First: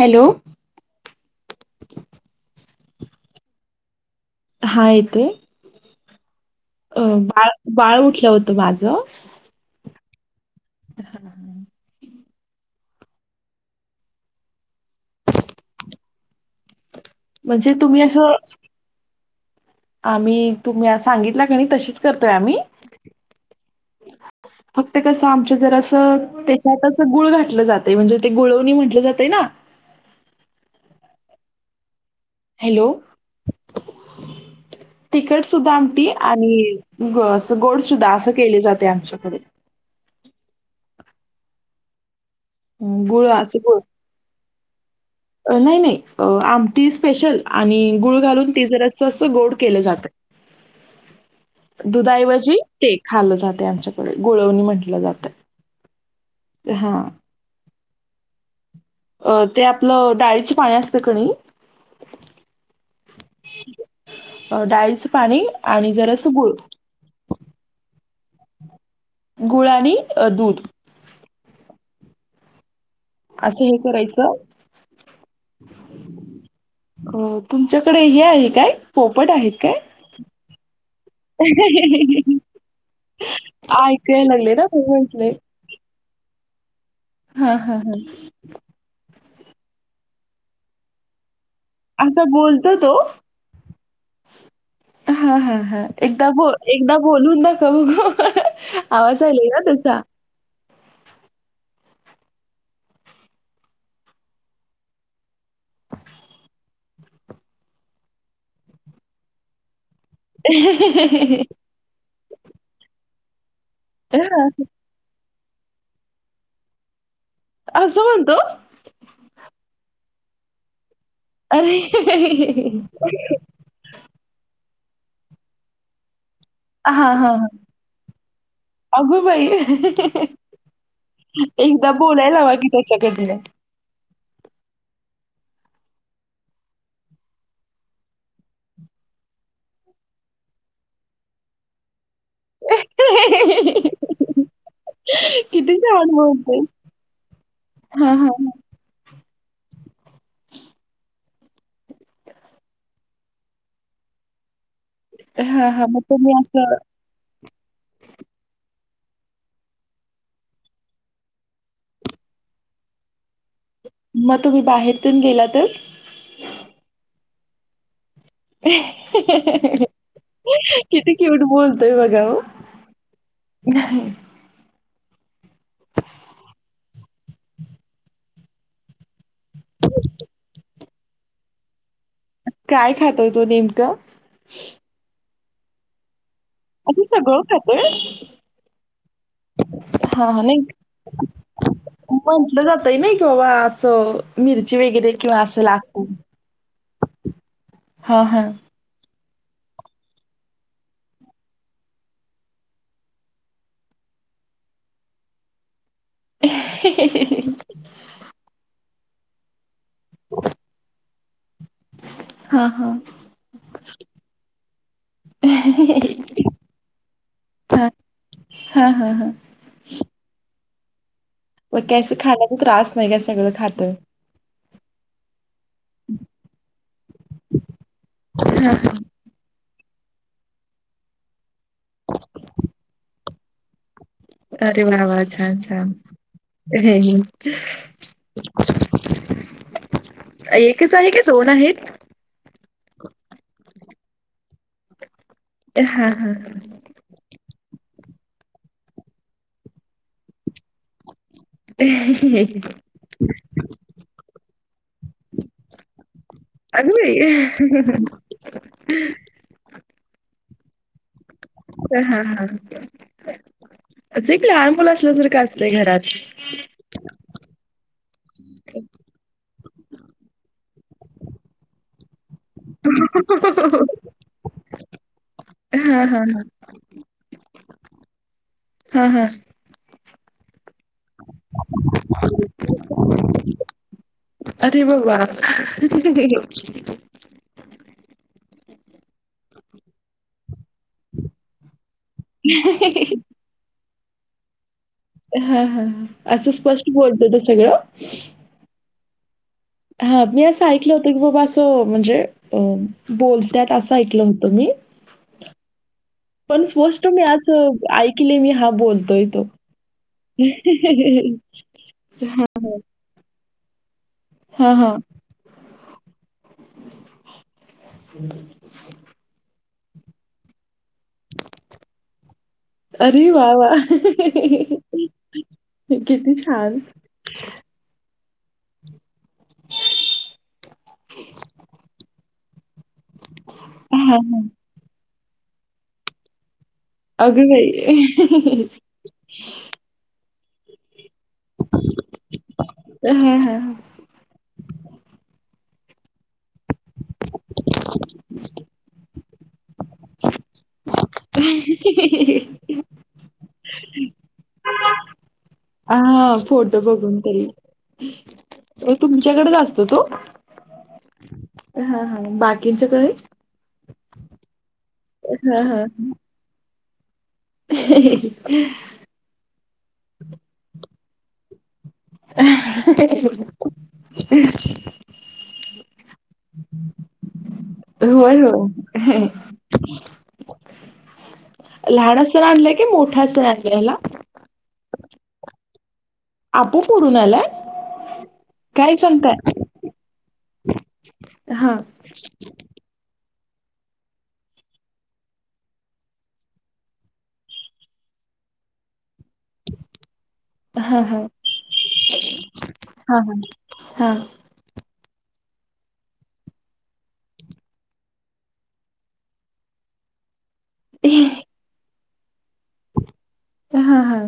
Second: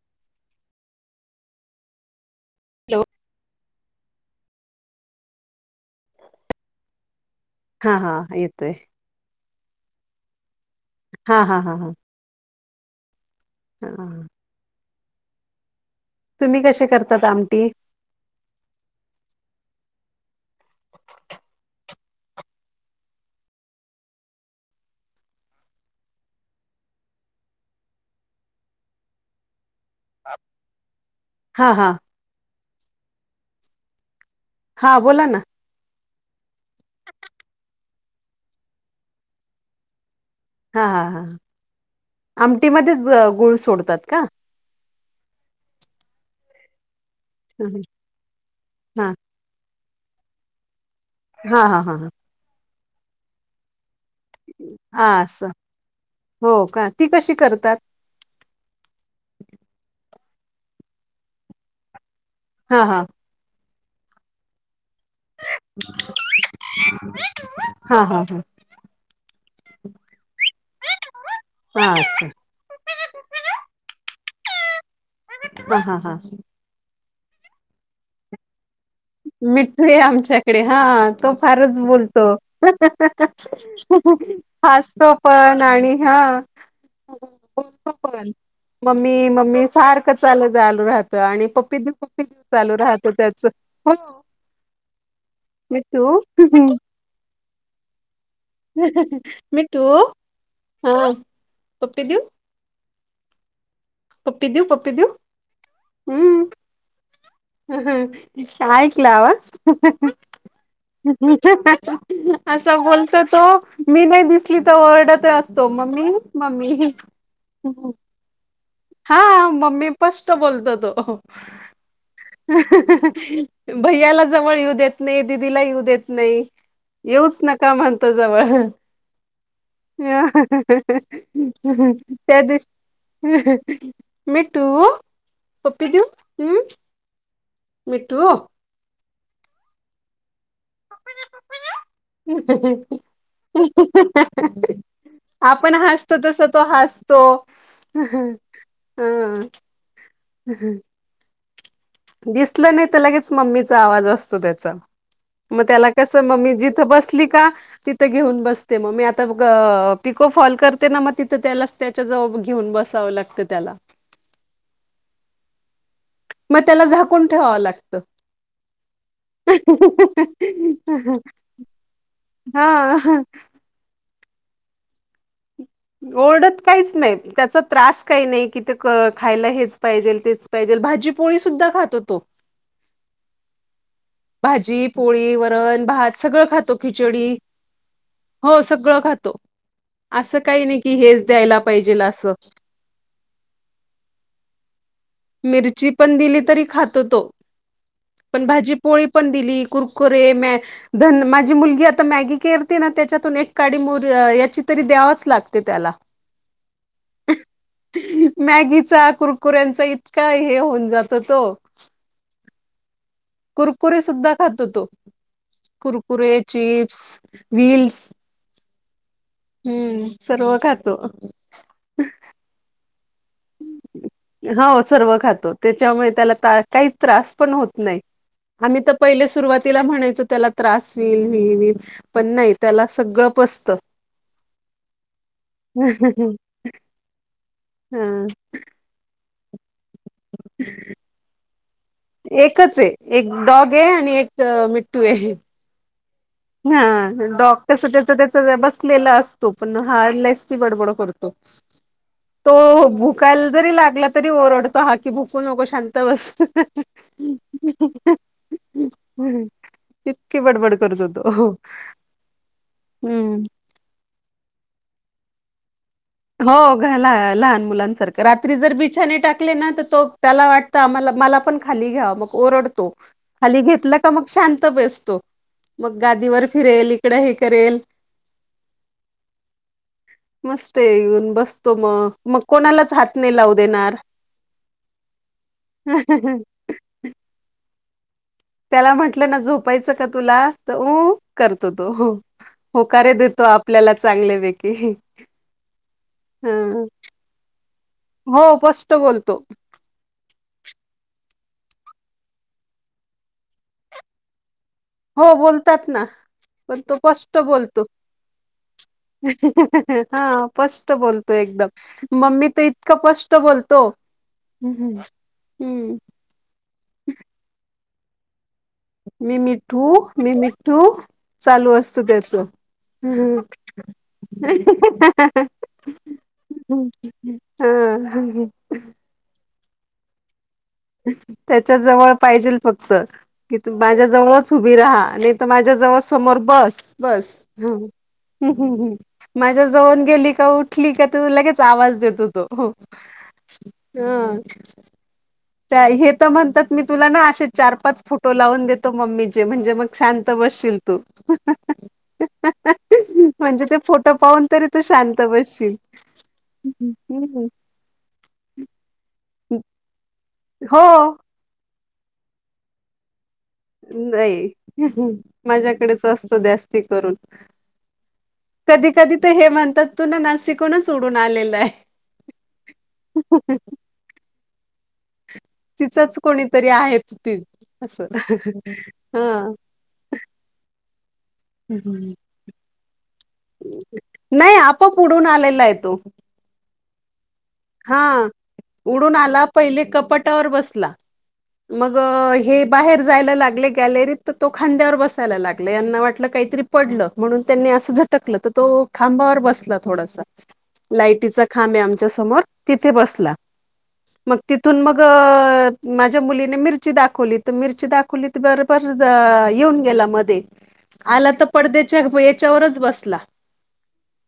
Hello? Hello हा येतोय अ बाळ हा बाळ हा उठलं होतं येतोय माझं. हा हा हा हा हा. तुम्ही कशे कर म्हणजे तुम्ही असं आम्ही तुम्ही सांगितला कणी तशीच करतोय आम्ही, फक्त कसं आमच जरा असं त्याच्यात असं गुळ घातलं जातंय म्हणजे ते गुळवणी म्हटलं जाते ना. हा हा हॅलो! हां बोला ना. तिखट सुद्धा आमटी आणि ग गोड सुद्धा असं केले जाते आमच्याकडे. हा हा हा आमटीमध्येच गुळ सोडतात ना. नाही नाही आमटी स्पेशल आणि हा गुळ घालून ती जरास्ं अस गोड केलं जातं. हा हा हा दुधाऐवजी ते खालं जाते आमच्याकडे. गुळवणी म्हटलं हा जातंय असं हो ते का हा ती कशी करतात. अ ते आपलं डाळीचे पाणी असतं का नई. हा हा अ डाळीच पाणी आणि जरा स गुळ. - [inaudible] हा हा हा गुळ आणि दूध आस [inaudible] असं हे करायचं. हा हा हा अ तुमच्याकडे हे आहे काय? पोपट आहेत काय? मिठू ये आमच्याकडे हा तो फारच बोलतो. ऐकायला लागले ना मी हासतो म्हटले. पण आणि हा- हा हा बोलतो हा पण मम्मी मम्मी सारखं चालू राहतं. आणि पप्पी दिव पप्पी असा दिव बोलतो चालू तो. राहतो त्याच हो- हा हा हा मिठू एकदा एकदा बोलून दाखव आवाज आलाय ना मिठू त्यांचा. हा पप्पी देऊ. पप्पी देऊ पप्पी देऊ हम्म. ऐकला आवाज? असा बोलत तो मी नाही हां, दिसली तर ओरडत असतो. तो मम्मी मम्मी अस म्हणतो तो. हा मम्मी स्पष्ट बोलतो तो. अरे हे हे हे हे भैयाला जवळ येऊ देत नाही दिदीला येऊ देत नाही. हां, हां, येऊच हां. नका म्हणतो जवळ. अगो बाई! हा हा हा एकदा हा बोलायला त्या लावा दीवशी की त्याच्याकडनं. -अं हो अं हं मिठू पप्पी देऊ हम्म मिठू. [unintelligible] आपण किती छान हसतो तस बोलते. तो हसतो हां, हां. अं- अ ह दिसलं नाही तर लगेच मम्मीचा आवाज असतो त्याचा मग हां, हां. त्याला कस तुम्ही मगमी असं जिथं बसली का. तिथे घेऊन बसते मग मी आता ग पिको फॉल करते ना, मग तिथं त्याला त्याच्या जवळ घेऊन बसावं लागत. फक्त त्याला. मग तुम्ही बाहेरतून गेला तर? मग त्याला झाकून ठेवावं लागतं. किती क्यूट बोलतोय बघा हो. [inaudible] ह. [inaudible] ओरडत काहीच नाही. त्याचा त्रास काही नाही. कि ते खायला हेच पाहिजे तेच पाहिजे भाजीपोळी सुद्धा खातो तो. काय खातोय. तो नेमकं? भाजी, पोळी, वरण, भात सगळं खात असं खिचडी सगळं खातोय? हो सगळं खातो. हां, असं हां. काही नाही, की हेच द्यायला पाहिजेल असं. पहिले नाही का, बाबा असं मिरची वगैरे किंवा असं मिरची लागतं. पण दिली तरी खातो तो हां, पण हां. भाजी पोळी पन दिली कुरकुरे म न माझी मुलगी, आता मॅगी करते ना, त्याच्यातून एक काडी मुर याची तरी द्यावाच लागते. लागते त्याला. [inaudible] मॅगीचा, कुरकुऱ्यांचा, इतका हे होऊन जात होतो. हा-हा. कुरकुरी सुद्धा खातो. तो कुरकुरे, चिप्स, व्हील्स. हा- हा- हा. हम्म. सर्व खातो. मग काही असं खाण्याचा त्रास वगैरे सगळं. खातोय? हो. सर्व खातो त्याच्यामुळे, त्याला काही त्रास पण होत नाही. हां, आम्ही त हां. पहिले सुरुवात तिला म्हणायचं, त्याला त्रास होईल विल विल विल पण नाही. त्याला सगळं पस्त. अरे... वा.. -वा... छान.. छान.. [unintelligible] [inaudible] हा..... एकच आहे. कि दोन आहेत? एकच आहे. एक डॉग आहे, आणि एक मिट्टू आहे. हा... - हा. हा, डॉक्टर त्याच त्याचा बसलेला असतो. पण हार लस ती बडबड कर तो. तो भुकायला जरी लागला तरी ओरडतो, हा की भुकू नको शांत बस. चांगला आहे. हम्म.... इतकी बडबड करततो. हा -हा - हा एक लहान मुल असलं जर का असतय घरात. हो, घाला लहान मुलांसारखं, रात्री जर बिछाने टाकले ना, तर तो त्याला वाट ला, मला पण खाली घ्याव, मग ओरडतो. खाली घेतलं हां, का, मग शांत बसतो. मग, हां, हां. गादीवर फिरेल. इकडं हे करेल. हा... -हा... मस्त येऊन बसतो. मग मग कोणालाच हातने लावू देणार. अरे... बाबा [inaudible] त्याला, म्हंटलं ना झोपायचं का तुला? तर, ऊ करतो तो. हो होकारे देतो. आपल्याला चांगल्यापैकी. हा... हा... असं हं. स्पष्ट बोलत त सगळं. हो... पस् बोलतो...... हा... मी असं ऐकलं होतं, की बाबा असं म्हणजे अ... बोलतत असं ऐकलं होतं. मी हो.. बोलतात.. ना. पण, तो मी स्पष्ट असं बोलतो. ऐकले मी हा बोलतोय तो. हा स्पष्ट बोलतो. एकदम मम्मी, तर इतकं स्पष्ट बोलतो.... हां, हां. हम्म हम्.... मी मिठू, मी मिठू, चालू असत. त्याच अरे वाह, वाह! किती छान. ह........ त्याच्या जवळ पाहिजेल फक्त कि माझ्या हां, हां. जवळच विरहा नाय तर माझ्या जवळ समोर बस बस अगं बाई! माझ्या जऊन गेली का उठली का तू लगेच आवाज देतो तो हा हा हा हे तर म्हणतात. मी तुला ना असे, चार पाच, फोटो लावून देतो. मम्मी म्हणजे मग शांत बसशील तू हि हि म्हणजे ते फोटो पाहून तरी तू शांत बसशील हा फोटो बघून तरी तो तुमच्याकडे असतो तो हो हा हा बाकीच्या कडे नाही हा हा माझ्याकडेच असतो जास्ती करून कधी कधी तर हे म्हणतात तू ना नासिकूनच उडून आलेल [unintelligible] तिचंच कोणीतरी आहेच ती अस हा ह हम् हमम सण आणलंय की मोठा सण आणय हला नाही आपोआप उडून आलेला आहे तो आपोआप उडून आलाय हा काय उडून आला सांगताय पहिले कपाटावर बसला हा मग हे बाहेर जायला लागले गॅलरीत तर तो खांद्यावर बसायला लागले यांना वाटलं काहीतरी पडलं म्हणून त्यांनी असं झटकलं तर तो खांबावर बसला थोडासा हा हा लायटीचा खांब आमच्या समोर तिथे हा बसला हा हा मग तिथून मग माझ्या मुलीने मिरची दाखवली तर मिरची दाखवली तर स्पर्ध येऊन गेला मध्ये आला तर पडद्याच्या याच्यावरच बसला हा हा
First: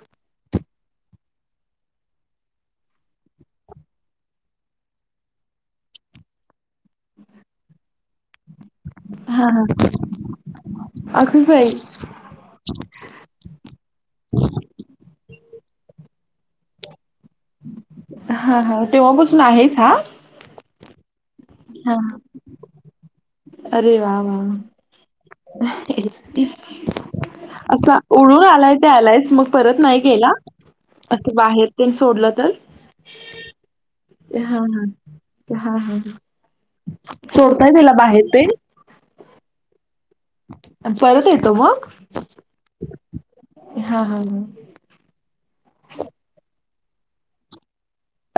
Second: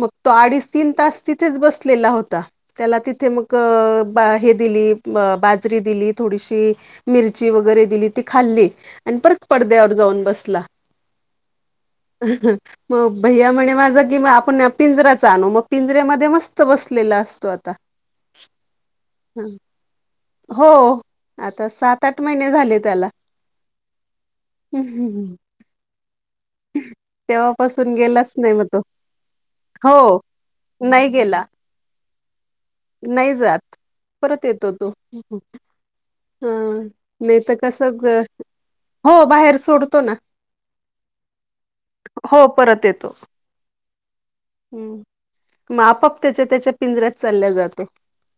मग तो अडीच तीन तास तिथेच बसलेला हो ता त्याला तिथे मग बा हे दिली बाजरी दिली थोडीशी मिरची वगैरे दिली ती खाल्ली आणि परत हा हा पडद्यावर जाऊन बसला अगं बाई मग भैया म्हणे माझ की आपण पिंजराच आणू मग पिंजऱ्यामध्ये मस्त बसल लेलास्ट. हा हा तेव्हापसून हं. आहेच हा? हो आता हा सात आठ महिने झाले त्याला. अरे वा वा वा हम् हमं ह [unintelligible] तेव्हापासून आता गेलाच उळून नाही मग आलाय तो ते आलायस मग परत नाही हो गेला? नाही असं गेला बाहेर तेन सोडलं तर? नाही जात परत हा येतो तो. हा हा हा ह नाही तर सोडताय कसं त्याला बाहेर तेन हो बाहेर सोडतो ना. अन परत येतो मग? हो परत येतो. हा हा हम्म हम् मग आपाप त्याचा त्याच्या पिंजऱ्यात चालल्या जातो.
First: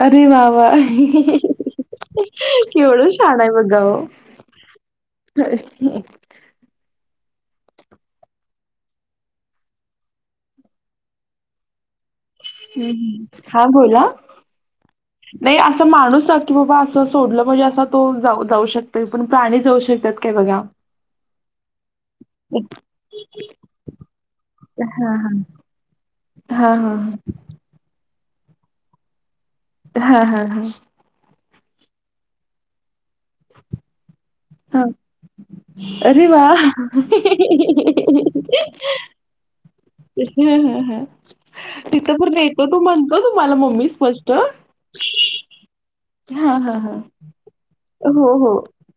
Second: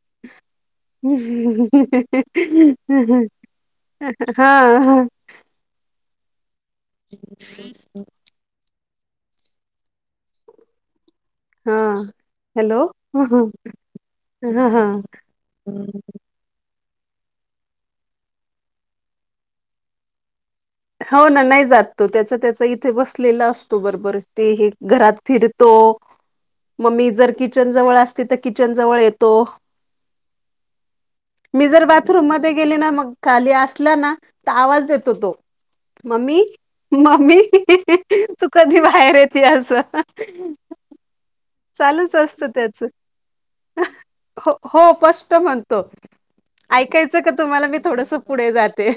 अरे वा वा केवढं [unintelligible] छान आहे बघा ओ हा हा [unintelligible] [unintelligible] हा हॅलो ह् ह हा बोला हा नाही असं माणूस की बाबा असं सोडलं म्हणजे असा तो जाऊ शकत पण प्राणी जाऊ शकतात काय बघा. हो ना नाही जात तो त्याचा त्याचा इथे बसलेला असतो बरोबर ते हे हा घरात हा फिरत तो हा मग हा मी जर किचन जवळ असते तर किचन जवळ येतो. हा हा हा मी जर बाथरूम मधे गेली ना मग खाली असला ना तर हा आवाज देतो तो. अरे मम्मी वा हा मम्मी तू कधी बाहेर येते अस. हम् ह ह ह चालूच असत त्याच मम्मी स्पष्ट हो स्ष्ट म्हणतो. हा हा हा ऐकायचं का तुम्हाला मी थोडस हो पुढे हो जाते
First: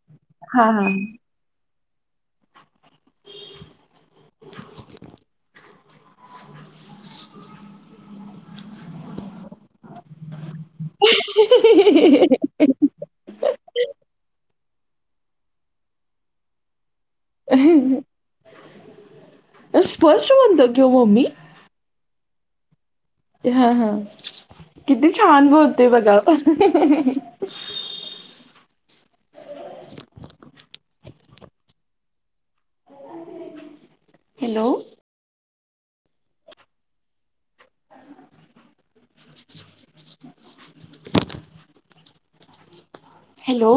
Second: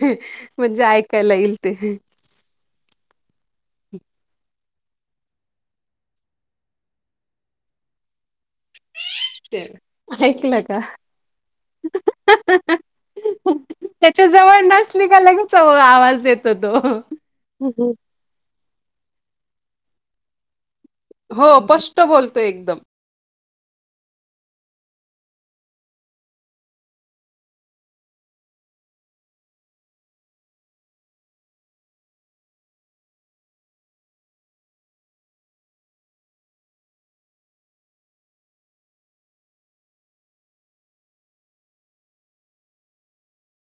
हां, म्हणजे हां. ऐकायला येईल ते. ते ऐकलं का? [unintelligible] त्याच्या जवळ नसली का लगेच आवाज देतो तो. हं हं. हम् स्पष्ट म्हणतो की ओ मम्मी. हो पष्ट बोलतो एकदम. हा हा किती छान बोलते बघा. [unintelligible] Hello [unintelligible] hello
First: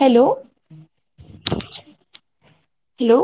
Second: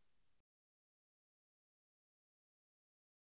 hello hello